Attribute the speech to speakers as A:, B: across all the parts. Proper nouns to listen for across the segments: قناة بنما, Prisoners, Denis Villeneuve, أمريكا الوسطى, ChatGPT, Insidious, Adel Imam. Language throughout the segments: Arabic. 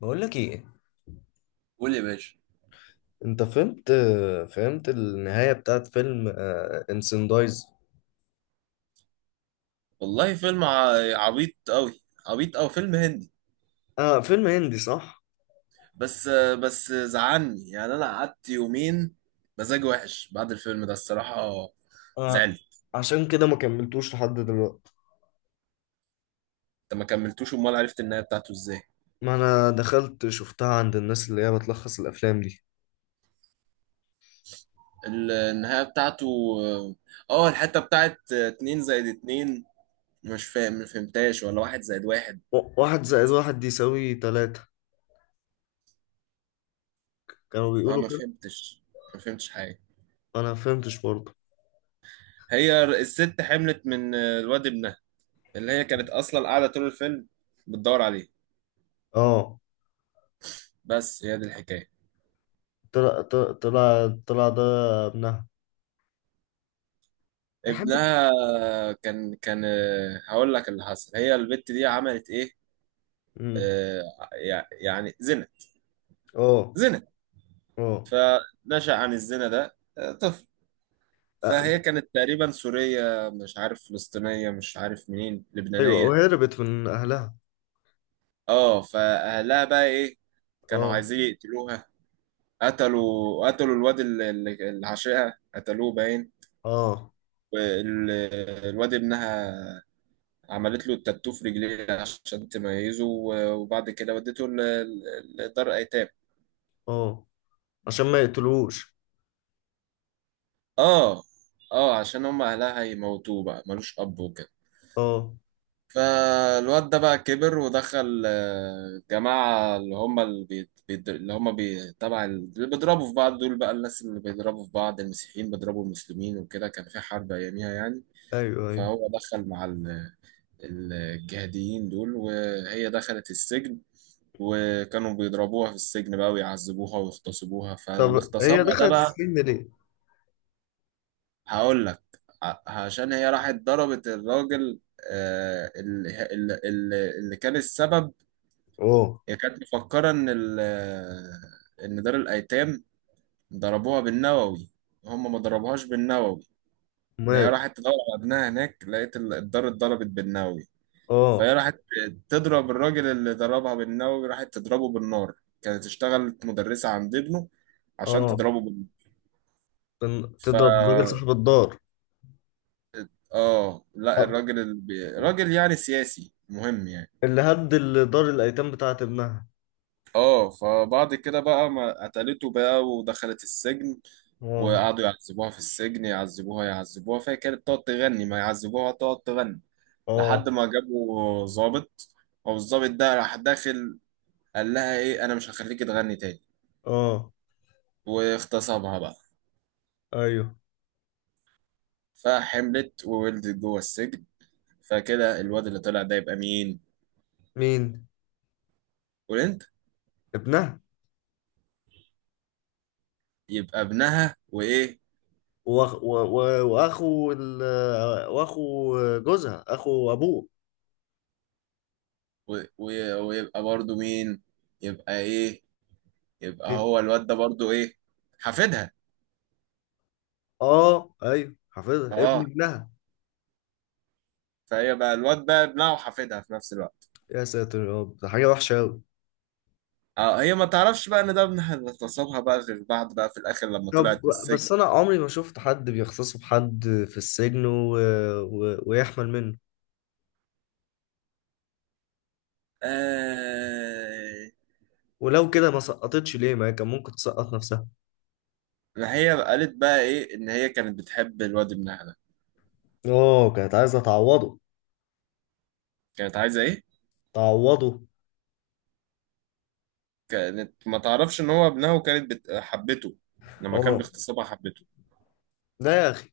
A: بقول لك ايه.
B: قول يا باشا.
A: انت فهمت النهاية بتاعت فيلم انسندايز.
B: والله فيلم عبيط قوي، عبيط او فيلم هندي.
A: اه، فيلم هندي صح.
B: بس بس زعلني يعني، انا قعدت يومين مزاج وحش بعد الفيلم ده الصراحة.
A: آه.
B: زعلني.
A: عشان كده ما كملتوش لحد دلوقتي.
B: انت ما كملتوش، امال عرفت النهاية بتاعته ازاي؟
A: ما انا دخلت شفتها عند الناس اللي هي بتلخص الافلام دي.
B: النهاية بتاعته، اه الحتة بتاعت اتنين زائد اتنين مش فاهم ما فهمتهاش، ولا واحد زائد واحد؟
A: واحد زائد واحد يساوي تلاتة، كانوا
B: اه
A: بيقولوا
B: ما
A: كده.
B: فهمتش ما فهمتش حاجة.
A: انا ما فهمتش برضه.
B: هي الست حملت من الواد ابنها، اللي هي كانت اصلا قاعدة طول الفيلم بتدور عليه.
A: اه.
B: بس هي دي الحكاية.
A: طلع طلع طلع طلع ده ابنها. حبيت.
B: ابنها. كان هقول لك اللي حصل، هي البت دي عملت ايه،
A: مم.
B: آه، يعني زنا.
A: اه،
B: زنا.
A: اه،
B: فنشأ عن الزنا ده طفل.
A: آه،
B: فهي كانت تقريبا سورية، مش عارف فلسطينية، مش عارف منين،
A: ايوه
B: لبنانية.
A: وهربت من اهلها.
B: اه، فأهلها بقى ايه؟ كانوا
A: اه،
B: عايزين يقتلوها. قتلوا الواد اللي عاشقها، قتلوه باين.
A: اه،
B: وال- الواد ابنها، عملت له التاتو في رجليه عشان تميزه، وبعد كده ودته لدار ايتام.
A: اه. عشان ما يقتلوش.
B: اه، اه، عشان هم اهلها هيموتوه بقى، ملوش اب وكده.
A: اه،
B: فالواد ده بقى كبر ودخل، جماعة اللي هم بي... تبع ال- اللي بيضربوا في بعض دول، بقى الناس اللي بيضربوا في بعض، المسيحيين بيضربوا المسلمين وكده، كان في حرب أياميها يعني.
A: ايوه، ايوه.
B: فهو دخل مع الجهاديين دول، وهي دخلت السجن، وكانوا بيضربوها في السجن بقى ويعذبوها ويغتصبوها،
A: طب
B: فالاغتصاب
A: هي
B: ده
A: دخلت
B: بقى.
A: السجن ليه؟
B: هقول لك، عشان هي راحت ضربت الراجل، آه، اللي اللي كان السبب.
A: اه.
B: هي كانت مفكرة إن إن دار الأيتام ضربوها بالنووي، هم ما ضربوهاش بالنووي. إن هي
A: مال.
B: راحت تدور على ابنها هناك لقيت الدار اتضربت بالنووي. فهي
A: اه،
B: راحت تضرب الراجل اللي ضربها بالنووي، راحت تضربه بالنار، كانت اشتغلت مدرسة عند ابنه عشان
A: اه.
B: تضربه بالنار. فا
A: تضرب الراجل صاحب الدار.
B: اه، لا
A: آه،
B: الراجل اللي راجل يعني سياسي مهم يعني.
A: اللي هد دار الايتام بتاعت ابنها.
B: اه، فبعد كده بقى ما قتلته بقى ودخلت السجن،
A: اه،
B: وقعدوا يعذبوها في السجن، يعذبوها يعذبوها، فهي كانت تقعد تغني، ما يعذبوها تقعد تغني، لحد
A: اه،
B: ما جابوا ظابط. هو الظابط ده راح داخل، قال لها ايه، انا مش هخليكي تغني تاني.
A: اه،
B: واغتصبها بقى.
A: ايوه.
B: فحملت وولدت جوه السجن. فكده الواد اللي طلع ده يبقى مين؟
A: مين؟
B: وانت.
A: ابنها.
B: يبقى ابنها وايه؟
A: وأخ... و... و... واخو ال... واخو جوزها اخو ابوه.
B: و... و... ويبقى برضو مين؟ يبقى ايه؟ يبقى
A: إيه؟
B: هو الواد ده برضو ايه؟ حفيدها.
A: اه، ايوه، حافظها ابن
B: اه،
A: ابنها.
B: فهي بقى الواد بقى ابنها وحفيدها في نفس الوقت.
A: يا ساتر يا رب، ده حاجه وحشه قوي.
B: اه، هي ما تعرفش بقى ان ده ابنها اللي اغتصبها بقى، غير بعد بقى في الاخر لما طلعت
A: طب،
B: من السجن.
A: بس انا عمري ما شفت حد بيخصصه بحد في السجن ويحمل منه.
B: آه...
A: ولو كده ما سقطتش ليه؟ ما هي كان ممكن تسقط نفسها.
B: ما هي قالت بقى ايه، ان هي كانت بتحب الواد ابنها ده.
A: اه، كانت عايزه تعوضه.
B: كانت عايزه ايه.
A: تعوضه.
B: كانت ما تعرفش ان هو ابنها، وكانت حبته، لما كان
A: اه.
B: باغتصابها حبته.
A: ده يا اخي.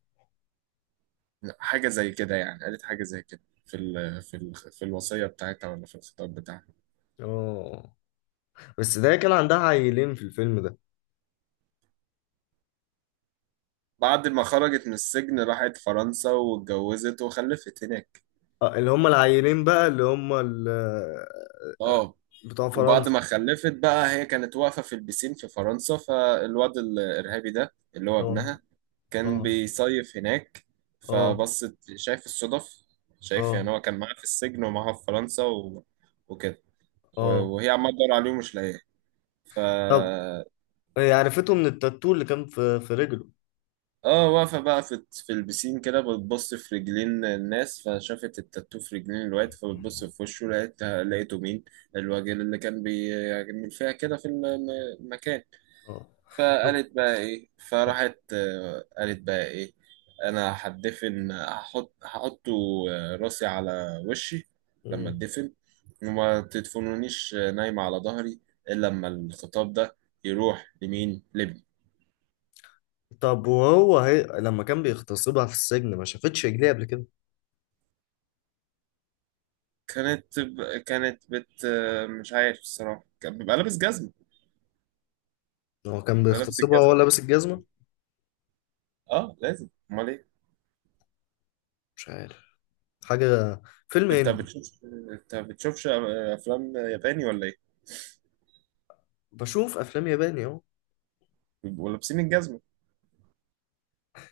B: حاجه زي كده يعني، قالت حاجه زي كده في في الوصيه بتاعتها، ولا في الخطاب بتاعها.
A: اه. بس ده كان عندها عيلين في الفيلم ده.
B: بعد ما خرجت من السجن راحت فرنسا واتجوزت وخلفت هناك.
A: آه، اللي هم العيلين بقى، اللي هم
B: اه،
A: بتوع
B: وبعد
A: فرنسا.
B: ما خلفت بقى هي كانت واقفه في البسين في فرنسا، فالواد الارهابي ده اللي هو
A: اه،
B: ابنها كان
A: اه،
B: بيصيف هناك.
A: اه،
B: فبصت، شايف الصدف، شايف
A: اه،
B: يعني، هو كان معاها في السجن ومعاها في فرنسا وكده.
A: اه.
B: وهي عمالة تدور عليه ومش لاقياه. ف
A: طب، هي عرفته من التاتو اللي كان في رجله.
B: اه، واقفة بقى في البسين كده، بتبص في رجلين الناس، فشافت التاتو في رجلين الواد، فبتبص في وشه، لقيته مين، الراجل اللي كان بيعمل فيها كده في المكان.
A: اه. طب-
B: فقالت بقى ايه، فراحت قالت بقى ايه، انا هتدفن، هحط راسي على وشي لما
A: مم.
B: اتدفن، وما تدفنونيش نايمة على ظهري، الا لما الخطاب ده يروح لمين، لابني.
A: طب، لما كان بيغتصبها في السجن ما شافتش رجليه قبل كده؟
B: كانت ب... كانت بت آه، مش عارف الصراحة، كان بيبقى لابس جزمة،
A: هو كان
B: بيبقى لابس
A: بيغتصبها وهو
B: الجزمة.
A: لابس الجزمة؟
B: اه لازم، امال ايه.
A: مش عارف. حاجة. فيلم
B: انت
A: هندي.
B: بتشوفش انت بتشوفش افلام ياباني ولا ايه،
A: بشوف أفلام ياباني أهو.
B: بيبقوا لابسين الجزمة.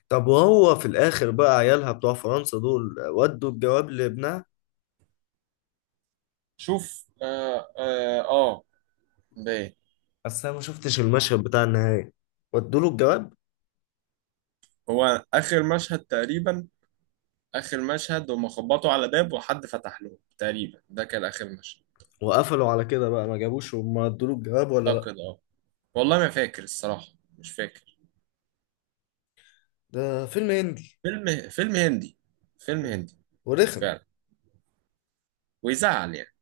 A: طب وهو في الآخر بقى عيالها بتوع فرنسا دول ودوا الجواب لابنها؟
B: شوف، اه اه، آه.
A: بس أنا ما شفتش المشهد بتاع النهاية. ودوا له الجواب؟
B: هو اخر مشهد تقريبا، اخر مشهد هم خبطوا على باب وحد فتح لهم تقريبا، ده كان اخر مشهد.
A: وقفلوا على كده بقى، ما جابوش وما ادوا له الجواب ولا لأ؟
B: اعتقد اه، والله ما فاكر الصراحه، مش فاكر.
A: ده فيلم هندي.
B: فيلم هندي، فيلم هندي
A: ورخم.
B: فعلا، ويزعل يعني.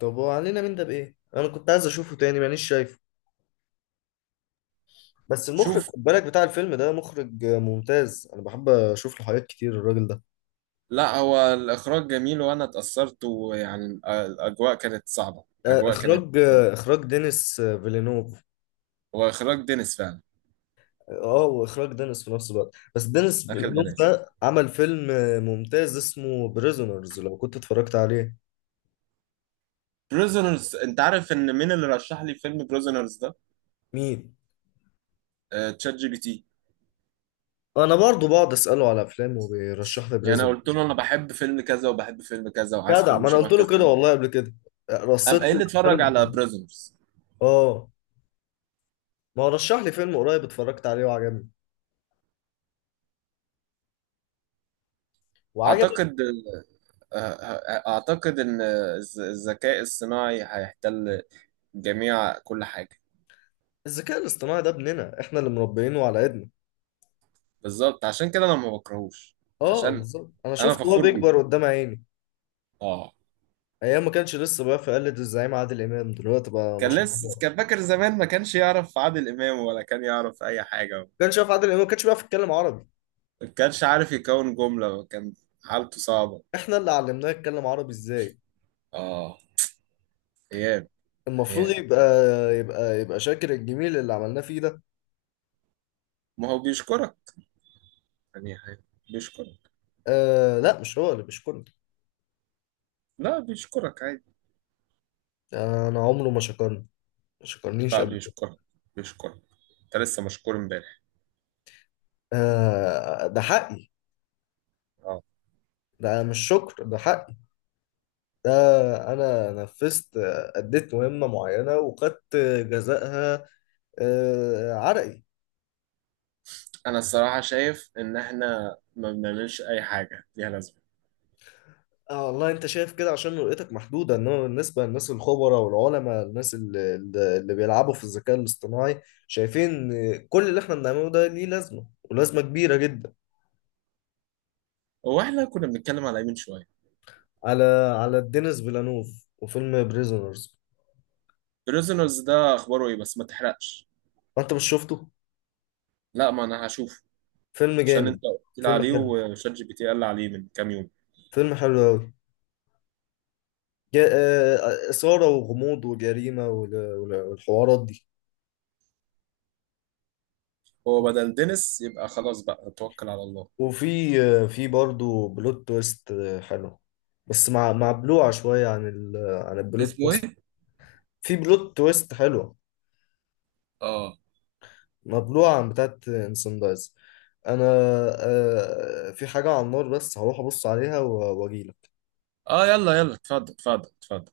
A: طب وعلينا من ده بإيه؟ أنا كنت عايز أشوفه تاني، مانيش شايفه. بس المخرج،
B: شوف،
A: خد بالك، بتاع الفيلم ده مخرج ممتاز، انا بحب اشوف له حاجات كتير الراجل ده.
B: لا هو الاخراج جميل وانا اتاثرت، ويعني الاجواء كانت صعبه،
A: آه،
B: الاجواء كانت.
A: اخراج اخراج دينيس فيلينوف.
B: هو اخراج دينيس فعلا،
A: اه، واخراج دينيس في نفس الوقت، بس دينيس
B: اخر
A: فيلينوف
B: دينيس
A: ده عمل فيلم ممتاز اسمه بريزونرز لو كنت اتفرجت عليه.
B: بريزونرز. انت عارف ان مين اللي رشح لي فيلم بريزونرز ده؟
A: مين؟
B: تشات جي بي تي.
A: انا برضو بقعد اساله على افلام وبيرشح لي
B: يعني انا قلت
A: بريزونرز.
B: له انا بحب فيلم كذا وبحب فيلم كذا، وعايز
A: جدع،
B: فيلم
A: ما انا
B: شبه
A: قلت له
B: كذا،
A: كده والله قبل كده.
B: قام
A: رصيت له
B: قايل لي
A: الأفلام
B: اتفرج على
A: اللي-
B: بريزونرز.
A: اه. ما هو رشح لي فيلم قريب اتفرجت عليه وعجبني. وعجبك.
B: اعتقد آه، آه، اعتقد ان الذكاء الصناعي هيحتل جميع كل حاجه.
A: الذكاء الاصطناعي ده ابننا احنا اللي مربيينه على ايدنا.
B: بالظبط، عشان كده انا ما بكرهوش،
A: اه،
B: عشان
A: بالظبط، انا
B: انا
A: شفت وهو
B: فخور بيه.
A: بيكبر قدام عيني.
B: اه،
A: ايام ما كانش لسه بقى في قلة الزعيم عادل امام، دلوقتي بقى ما
B: كان
A: شاء الله.
B: لسه،
A: ما
B: كان فاكر زمان ما كانش يعرف عادل امام، ولا كان يعرف اي حاجه،
A: كانش يعرف عادل امام، ما كانش بيعرف يتكلم عربي.
B: ما كانش عارف يكون جمله، كان حالته صعبه.
A: احنا اللي علمناه يتكلم عربي ازاي.
B: اه، ايام
A: المفروض
B: ايام.
A: يبقى شاكر الجميل اللي عملناه فيه ده.
B: ما هو بيشكرك، يعني هي- بيشكرك.
A: آه لا، مش هو اللي بيشكرني.
B: لا بيشكرك عادي.
A: انا عمره ما شكرني. ما شكرنيش
B: لا
A: قبل كده.
B: بيشكرك، بيشكرك، انت لسه مشكور امبارح.
A: آه، ده حقي.
B: اه.
A: ده مش شكر، ده حقي. ده انا نفذت، اديت مهمة معينة وخدت جزائها، عرقي.
B: انا الصراحه شايف ان احنا ما بنعملش اي حاجه ليها لازمه.
A: اه، والله انت شايف كده عشان رؤيتك محدوده، انما بالنسبه للناس الخبراء والعلماء، الناس اللي بيلعبوا في الذكاء الاصطناعي شايفين إن كل اللي احنا بنعمله ده ليه لازمه، ولازمه كبيره جدا.
B: هو احنا كنا بنتكلم على ايه من شويه؟
A: على على دينيس فيلانوف وفيلم بريزونرز.
B: بريزونرز ده اخباره ايه، بس ما تحرقش.
A: انت مش شفته؟
B: لا، ما انا هشوفه
A: فيلم
B: عشان انت
A: جامد.
B: قلت لي
A: فيلم
B: عليه،
A: حلو.
B: وشات جي بي تي قال لي عليه من كام يوم.
A: فيلم حلو قوي. اثاره وغموض وجريمه والحوارات دي.
B: هو بدل دينيس يبقى خلاص بقى توكل على الله.
A: وفي آه، في برضه بلوت تويست حلو، بس مع بلوعه شويه عن عن البلوت
B: اسمه
A: تويست.
B: ايه؟
A: في بلوت تويست حلوة،
B: اه
A: مبلوعة عن بتاعت سان دايز. انا، في حاجة على النار بس هروح ابص عليها واجيلك.
B: اه، يلا يلا، اتفضل اتفضل اتفضل.